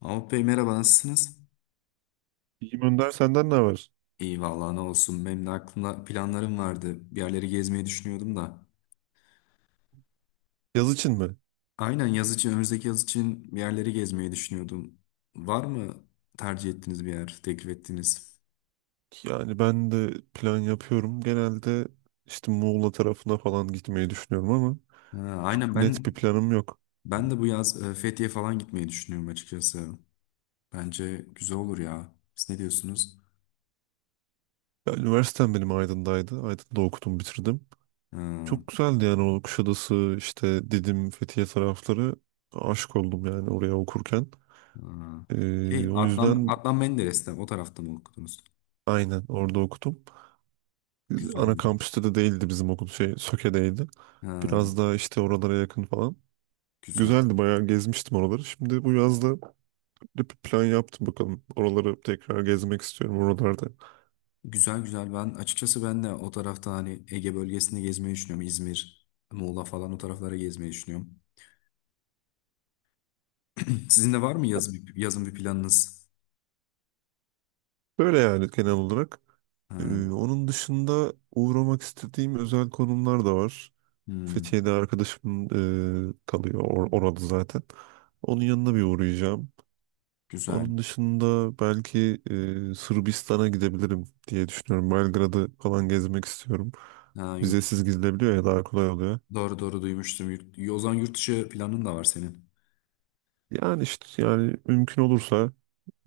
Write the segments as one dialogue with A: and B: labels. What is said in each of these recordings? A: Mahmut Bey merhaba, nasılsınız?
B: İyiyim Önder, senden ne haber?
A: İyi vallahi, ne olsun, benim de aklımda planlarım vardı. Bir yerleri gezmeyi düşünüyordum da.
B: Yaz için mi?
A: Aynen, yaz için, önümüzdeki yaz için bir yerleri gezmeyi düşünüyordum. Var mı tercih ettiğiniz bir yer, teklif ettiğiniz?
B: Yani ben de plan yapıyorum. Genelde işte Muğla tarafına falan gitmeyi düşünüyorum ama
A: Ha, aynen,
B: çok net bir
A: ben
B: planım yok.
A: ben de bu yaz Fethiye falan gitmeyi düşünüyorum açıkçası. Bence güzel olur ya. Siz ne diyorsunuz?
B: Ya, üniversitem benim Aydın'daydı. Aydın'da okudum, bitirdim.
A: Ha,
B: Çok güzeldi yani o Kuşadası, işte Didim, Fethiye tarafları. Aşık oldum yani oraya okurken.
A: ha. Şey,
B: O
A: Adnan,
B: yüzden
A: Adnan Menderes'te o tarafta mı okudunuz?
B: aynen orada okudum.
A: Güzel.
B: Ana kampüste de değildi bizim okul şey Söke'deydi.
A: Ha,
B: Biraz daha işte oralara yakın falan.
A: güzel.
B: Güzeldi, bayağı gezmiştim oraları. Şimdi bu yazda bir plan yaptım bakalım. Oraları tekrar gezmek istiyorum oralarda.
A: Güzel, güzel, ben açıkçası, ben de o tarafta, hani Ege bölgesinde gezmeyi düşünüyorum. İzmir, Muğla falan o taraflara gezmeyi düşünüyorum. Sizin de var mı yaz, yazın bir planınız?
B: Böyle yani, genel olarak.
A: Ha,
B: Ee, Onun dışında uğramak istediğim özel konumlar da var.
A: hmm,
B: Fethiye'de arkadaşım kalıyor orada zaten. Onun yanına bir uğrayacağım.
A: güzel.
B: Onun dışında belki Sırbistan'a gidebilirim diye düşünüyorum. Belgrad'ı falan gezmek istiyorum.
A: Ha, yurt,
B: Vizesiz gidilebiliyor ya, daha kolay oluyor.
A: doğru, doğru, duymuştum. Yurt, o zaman yurt dışı planın da var senin.
B: Yani işte, yani mümkün olursa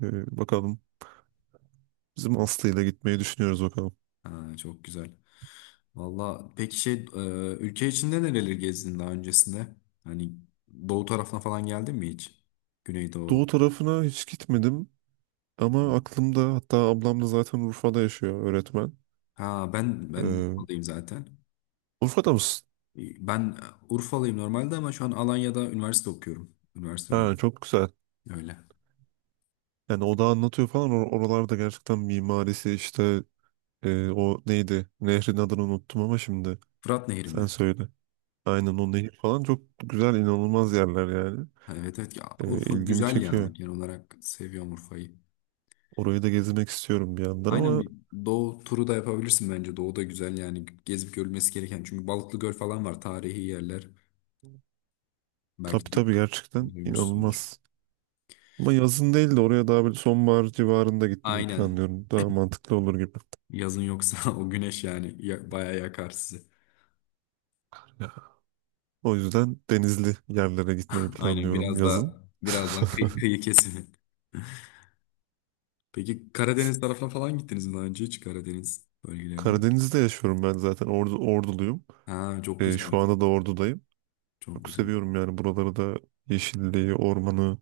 B: bakalım. Bizim Aslı ile gitmeyi düşünüyoruz, bakalım.
A: Ha, çok güzel. Valla peki, şey, ülke içinde nereleri gezdin daha öncesinde? Hani doğu tarafına falan geldin mi hiç?
B: Doğu
A: Güneydoğu.
B: tarafına hiç gitmedim ama
A: Hmm.
B: aklımda, hatta ablam da zaten Urfa'da yaşıyor, öğretmen.
A: Ha, ben
B: Ee,
A: Urfa'dayım zaten.
B: Urfa'da mısın?
A: Ben Urfalıyım normalde ama şu an Alanya'da üniversite okuyorum. Üniversite önemli.
B: Ha, çok güzel.
A: Öyle.
B: Yani o da anlatıyor falan. Oralarda gerçekten mimarisi işte, o neydi? Nehrin adını unuttum ama şimdi
A: Fırat Nehri
B: sen
A: mi?
B: söyle. Aynen, o nehir falan çok güzel, inanılmaz yerler yani.
A: Ha, evet, evet ya, Urfa
B: İlgimi
A: güzel
B: çekiyor.
A: yani, genel olarak seviyorum Urfa'yı.
B: Orayı da gezmek istiyorum bir yandan
A: Aynen,
B: ama
A: bir doğu turu da yapabilirsin bence. Doğu da güzel yani, gezip görülmesi gereken. Çünkü Balıklı Göl falan var, tarihi yerler. Belki
B: tabii tabii, gerçekten
A: duymuşsundur.
B: inanılmaz. Ama yazın değil de oraya daha böyle sonbahar civarında gitmeyi
A: Aynen.
B: planlıyorum. Daha mantıklı olur gibi.
A: Yazın yoksa o güneş yani ya, bayağı yakar sizi.
B: O yüzden denizli yerlere gitmeyi
A: Aynen,
B: planlıyorum
A: biraz
B: yazın.
A: daha, kıyı kesimi. Peki Karadeniz tarafına falan gittiniz mi daha önce, hiç Karadeniz bölgelerine?
B: Karadeniz'de yaşıyorum ben zaten. Ordu, Orduluyum.
A: Ha, çok güzel.
B: Şu anda da Ordu'dayım.
A: Çok
B: Çok
A: güzel.
B: seviyorum yani buraları da, yeşilliği, ormanı,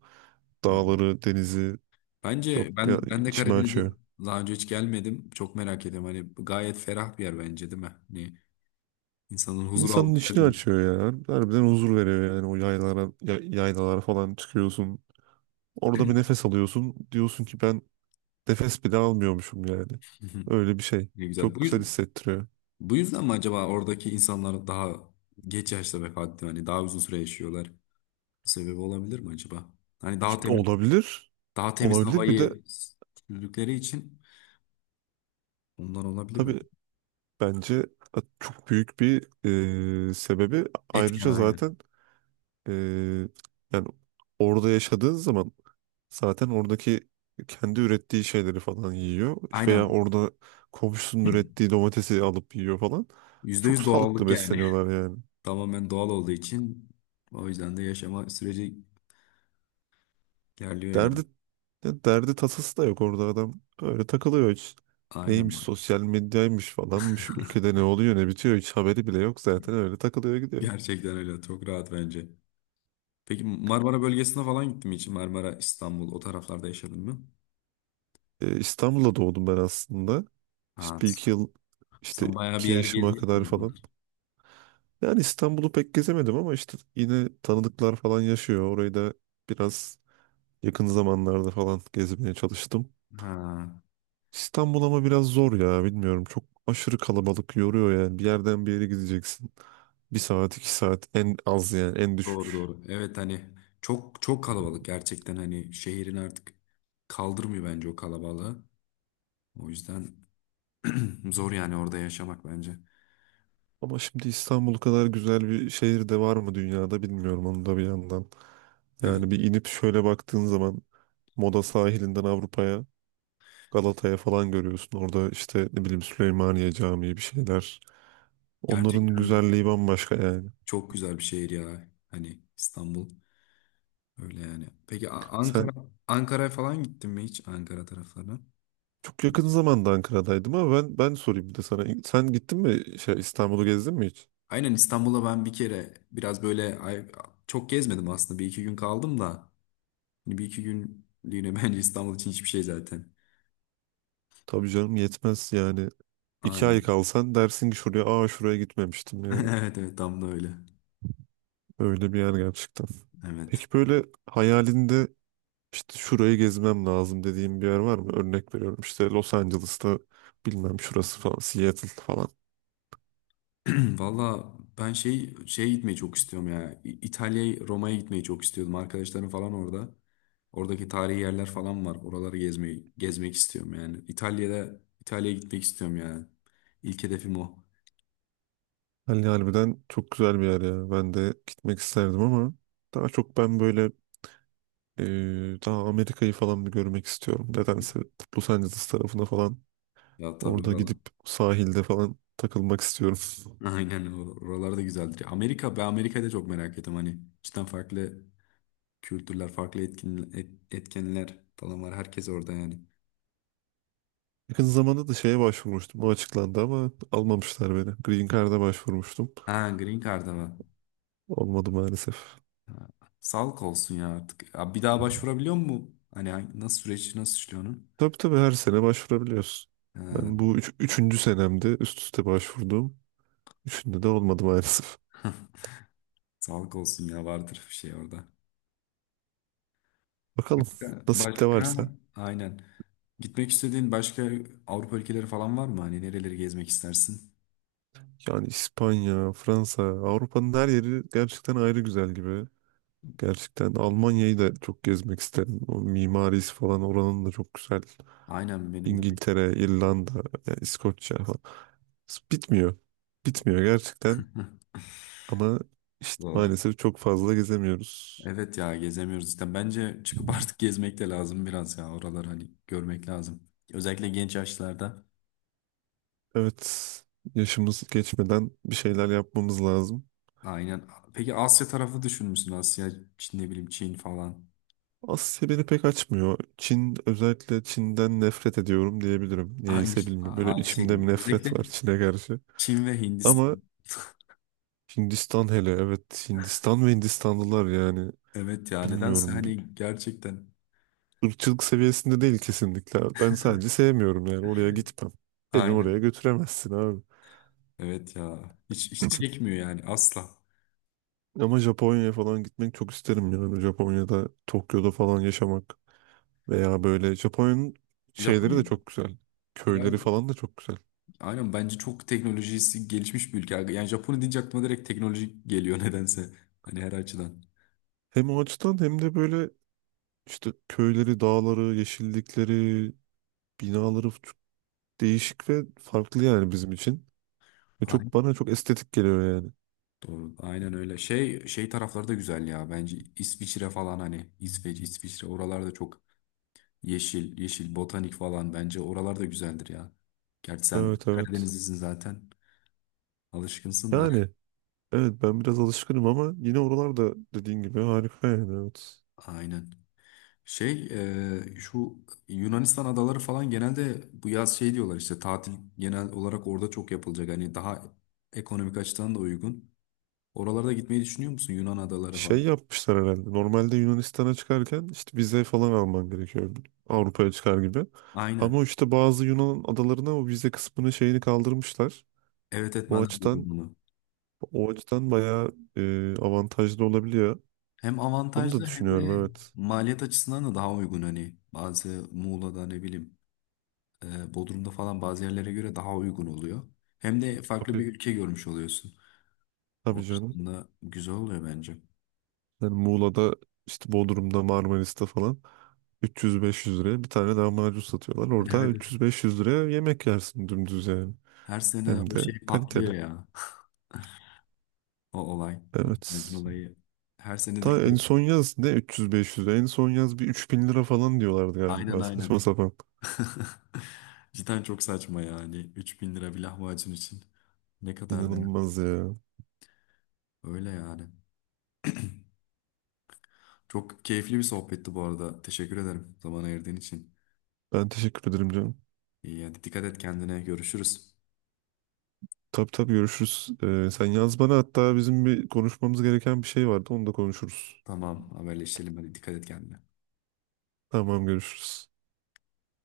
A: Ha.
B: dağları, denizi,
A: Bence
B: çok ya,
A: ben de
B: içimi
A: Karadeniz'e
B: açıyor.
A: daha önce hiç gelmedim. Çok merak ediyorum. Hani gayet ferah bir yer bence, değil mi? Hani insanın huzur aldığı
B: İnsanın
A: yer,
B: içini
A: değil mi?
B: açıyor yani. Harbiden huzur veriyor yani, o yaylalara, yaylalara falan çıkıyorsun. Orada bir nefes alıyorsun. Diyorsun ki ben nefes bile almıyormuşum yani. Öyle bir şey.
A: Ne güzel.
B: Çok güzel hissettiriyor.
A: Bu yüzden mi acaba oradaki insanlar daha geç yaşta vefat ediyor? Hani daha uzun süre yaşıyorlar. Bu sebebi olabilir mi acaba? Hani daha
B: Şimdi,
A: temiz,
B: olabilir.
A: daha temiz
B: Olabilir, bir de
A: havayı sürdükleri için ondan olabilir mi?
B: tabii, bence çok büyük bir sebebi
A: Etken
B: ayrıca
A: aynı.
B: zaten, e, yani orada yaşadığın zaman zaten oradaki kendi ürettiği şeyleri falan yiyor, veya
A: Aynen.
B: orada komşusunun ürettiği domatesi alıp yiyor falan.
A: Yüzde
B: Çok
A: yüz
B: sağlıklı
A: doğallık yani.
B: besleniyorlar yani.
A: Tamamen doğal olduğu için o yüzden de yaşama süreci gerliyor
B: Derdi
A: yani.
B: ya, derdi tasası da yok, orada adam öyle takılıyor hiç.
A: Aynen
B: Neymiş
A: var.
B: sosyal medyaymış falanmış, ülkede ne oluyor ne bitiyor hiç haberi bile yok, zaten öyle takılıyor gidiyor.
A: Gerçekten öyle. Çok rahat bence. Peki Marmara bölgesine falan gittin mi hiç? Marmara, İstanbul, o taraflarda yaşadın mı?
B: İstanbul'da doğdum ben aslında.
A: Ha,
B: İşte bir iki yıl, işte
A: sen bayağı bir
B: iki
A: yer
B: yaşıma
A: gezmişsin
B: kadar
A: o zaman.
B: falan. Yani İstanbul'u pek gezemedim ama işte yine tanıdıklar falan yaşıyor. Orayı da biraz yakın zamanlarda falan gezmeye çalıştım.
A: Ha,
B: İstanbul ama biraz zor ya, bilmiyorum. Çok aşırı kalabalık, yoruyor yani. Bir yerden bir yere gideceksin, bir saat iki saat en az yani, en
A: doğru,
B: düşük.
A: doğru. Evet, hani çok kalabalık gerçekten, hani şehrin artık kaldırmıyor bence o kalabalığı. O yüzden zor yani orada yaşamak bence.
B: Ama şimdi İstanbul kadar güzel bir şehir de var mı dünyada, bilmiyorum onu da bir yandan.
A: Evet,
B: Yani bir inip şöyle baktığın zaman Moda sahilinden Avrupa'ya, Galata'ya falan görüyorsun. Orada işte ne bileyim Süleymaniye Camii, bir şeyler. Onların
A: gerçekten
B: güzelliği bambaşka yani.
A: çok güzel bir şehir ya, hani İstanbul. Öyle yani. Peki, Ankara,
B: Sen
A: Ankara'ya falan gittin mi hiç? Ankara taraflarına.
B: çok yakın zamanda Ankara'daydın ama ben sorayım bir de sana. Sen gittin mi şey, İstanbul'u gezdin mi hiç?
A: Aynen, İstanbul'a ben bir kere, biraz böyle çok gezmedim aslında. Bir iki gün kaldım da. Hani bir iki günlüğüne bence İstanbul için hiçbir şey zaten.
B: Tabii canım, yetmez yani. İki ay
A: Aynen.
B: kalsan dersin ki şuraya, şuraya gitmemiştim yani.
A: Evet, evet, tam da öyle.
B: Öyle bir yer gerçekten.
A: Evet.
B: Peki böyle hayalinde işte şurayı gezmem lazım dediğim bir yer var mı? Örnek veriyorum işte Los Angeles'ta, bilmem şurası falan, Seattle falan.
A: Valla ben şey, şeye gitmeyi çok istiyorum ya. İtalya'ya, Roma'ya gitmeyi çok istiyordum. Arkadaşlarım falan orada. Oradaki tarihi yerler falan var. Oraları gezmeyi, gezmek istiyorum yani. İtalya'da, İtalya'ya gitmek istiyorum yani. İlk hedefim o.
B: Hani harbiden çok güzel bir yer ya. Ben de gitmek isterdim ama daha çok ben böyle. Ee, Daha Amerika'yı falan bir görmek istiyorum. Nedense Los Angeles tarafına falan,
A: Ya tabii,
B: orada
A: oralar.
B: gidip sahilde falan takılmak istiyorum.
A: Aynen, oralar da güzeldir. Amerika, ben Amerika'da çok merak ettim. Hani cidden farklı kültürler, farklı etkin, etkenler falan var. Herkes orada yani.
B: Yakın zamanda da şeye başvurmuştum. O açıklandı ama almamışlar beni. Green Card'a başvurmuştum.
A: Ha, Green Card'a var.
B: Olmadı maalesef.
A: Sağlık olsun ya artık. Ya bir daha başvurabiliyor mu? Hani hangi-, nasıl süreç, nasıl işliyor onun?
B: Tabii tabii, her sene başvurabiliyorsun.
A: Ee,
B: Ben bu üçüncü senemde üst üste başvurduğum. Üçünde de olmadı maalesef.
A: sağlık olsun ya, vardır bir şey orada.
B: Bakalım,
A: Başka?
B: nasip de
A: Başka
B: varsa.
A: aynen. Gitmek istediğin başka Avrupa ülkeleri falan var mı? Hani nereleri gezmek istersin?
B: Yani İspanya, Fransa, Avrupa'nın her yeri gerçekten ayrı güzel gibi. Gerçekten Almanya'yı da çok gezmek isterim. O mimarisi falan oranın da çok güzel.
A: Aynen, benim de. Bir-
B: İngiltere, İrlanda, yani İskoçya falan. Bitmiyor. Bitmiyor gerçekten. Ama işte
A: Doğru.
B: maalesef çok fazla gezemiyoruz.
A: Evet ya, gezemiyoruz işte. Bence çıkıp artık gezmek de lazım biraz ya. Oraları hani görmek lazım. Özellikle genç yaşlarda.
B: Evet, yaşımız geçmeden bir şeyler yapmamız lazım.
A: Aynen. Peki Asya tarafı düşünmüşsün. Asya, Çin, ne bileyim, Çin falan.
B: Asya beni pek açmıyor. Çin, özellikle Çin'den nefret ediyorum diyebilirim.
A: Aynı,
B: Niyeyse bilmiyorum. Böyle
A: aynı
B: içimde bir
A: şekilde.
B: nefret
A: Özellikle
B: var Çin'e karşı.
A: Çin ve
B: Ama
A: Hindistan.
B: Hindistan, hele evet, Hindistan ve Hindistanlılar yani,
A: Evet ya, nedense
B: bilmiyorum. Bir
A: hani gerçekten
B: Irkçılık seviyesinde değil kesinlikle. Ben sadece sevmiyorum yani. Oraya gitmem. Beni oraya
A: aynen.
B: götüremezsin abi.
A: Evet ya, hiç, hiç çekmiyor yani, asla.
B: Ama Japonya'ya falan gitmek çok isterim yani. Japonya'da, Tokyo'da falan yaşamak. Veya böyle Japonya'nın şeyleri de
A: Japonya
B: çok güzel.
A: biraz,
B: Köyleri falan da çok güzel.
A: aynen, bence çok teknolojisi gelişmiş bir ülke. Yani Japonya deyince aklıma direkt teknoloji geliyor nedense. Hani her açıdan.
B: Hem o açıdan hem de böyle işte köyleri, dağları, yeşillikleri, binaları çok değişik ve farklı yani bizim için. Ve çok,
A: Aynen,
B: bana çok estetik geliyor yani.
A: doğru. Aynen öyle. Şey tarafları da güzel ya, bence İsviçre falan, hani İsveç, İsviçre, oralarda çok yeşil, yeşil botanik falan, bence oralar da güzeldir ya. Gerçi sen
B: Evet evet.
A: Karadenizlisin zaten. Alışkınsın da.
B: Yani evet, ben biraz alışkınım ama yine oralarda dediğin gibi harika yani, evet.
A: Aynen. Şey, şu Yunanistan adaları falan, genelde bu yaz şey diyorlar işte, tatil genel olarak orada çok yapılacak. Hani daha ekonomik açıdan da uygun. Oralarda gitmeyi düşünüyor musun, Yunan adaları
B: Şey
A: falan?
B: yapmışlar herhalde. Normalde Yunanistan'a çıkarken işte vize falan alman gerekiyor. Avrupa'ya çıkar gibi.
A: Aynen.
B: Ama işte bazı Yunan adalarına o vize kısmını, şeyini kaldırmışlar.
A: Evet, evet,
B: O
A: ben de duydum
B: açıdan
A: bunu.
B: o açıdan bayağı avantajlı olabiliyor.
A: Hem
B: Onu da
A: avantajlı hem
B: düşünüyorum,
A: de
B: evet.
A: maliyet açısından da daha uygun, hani bazı Muğla'da, ne bileyim, Bodrum'da falan, bazı yerlere göre daha uygun oluyor. Hem de farklı
B: Tabii.
A: bir ülke görmüş oluyorsun. O
B: Tabii canım.
A: açıdan da güzel oluyor bence.
B: Yani Muğla'da, işte Bodrum'da, Marmaris'te falan 300-500 liraya bir tane lahmacun satıyorlar. Orada
A: Evet.
B: 300-500 liraya yemek yersin dümdüz yani.
A: Her sene
B: Hem
A: o
B: de
A: şey patlıyor
B: kaliteli.
A: ya. O olay. Bu Acun
B: Evet.
A: olayı. Her sene de
B: Daha en
A: fiyat-
B: son yaz ne, 300-500 lira. En son yaz bir 3.000 lira falan diyorlardı
A: Aynen,
B: galiba. Saçma
A: aynen.
B: sapan.
A: Cidden çok saçma yani. 3.000 lira bir lahmacun için. Ne kadar değer.
B: İnanılmaz ya.
A: Öyle yani. Çok keyifli bir sohbetti bu arada. Teşekkür ederim zaman ayırdığın için.
B: Ben teşekkür ederim canım.
A: İyi, hadi dikkat et kendine. Görüşürüz.
B: Tabii tabii, görüşürüz. Sen yaz bana, hatta bizim bir konuşmamız gereken bir şey vardı. Onu da konuşuruz.
A: Tamam, haberleşelim, hadi dikkat et kendine.
B: Tamam, görüşürüz.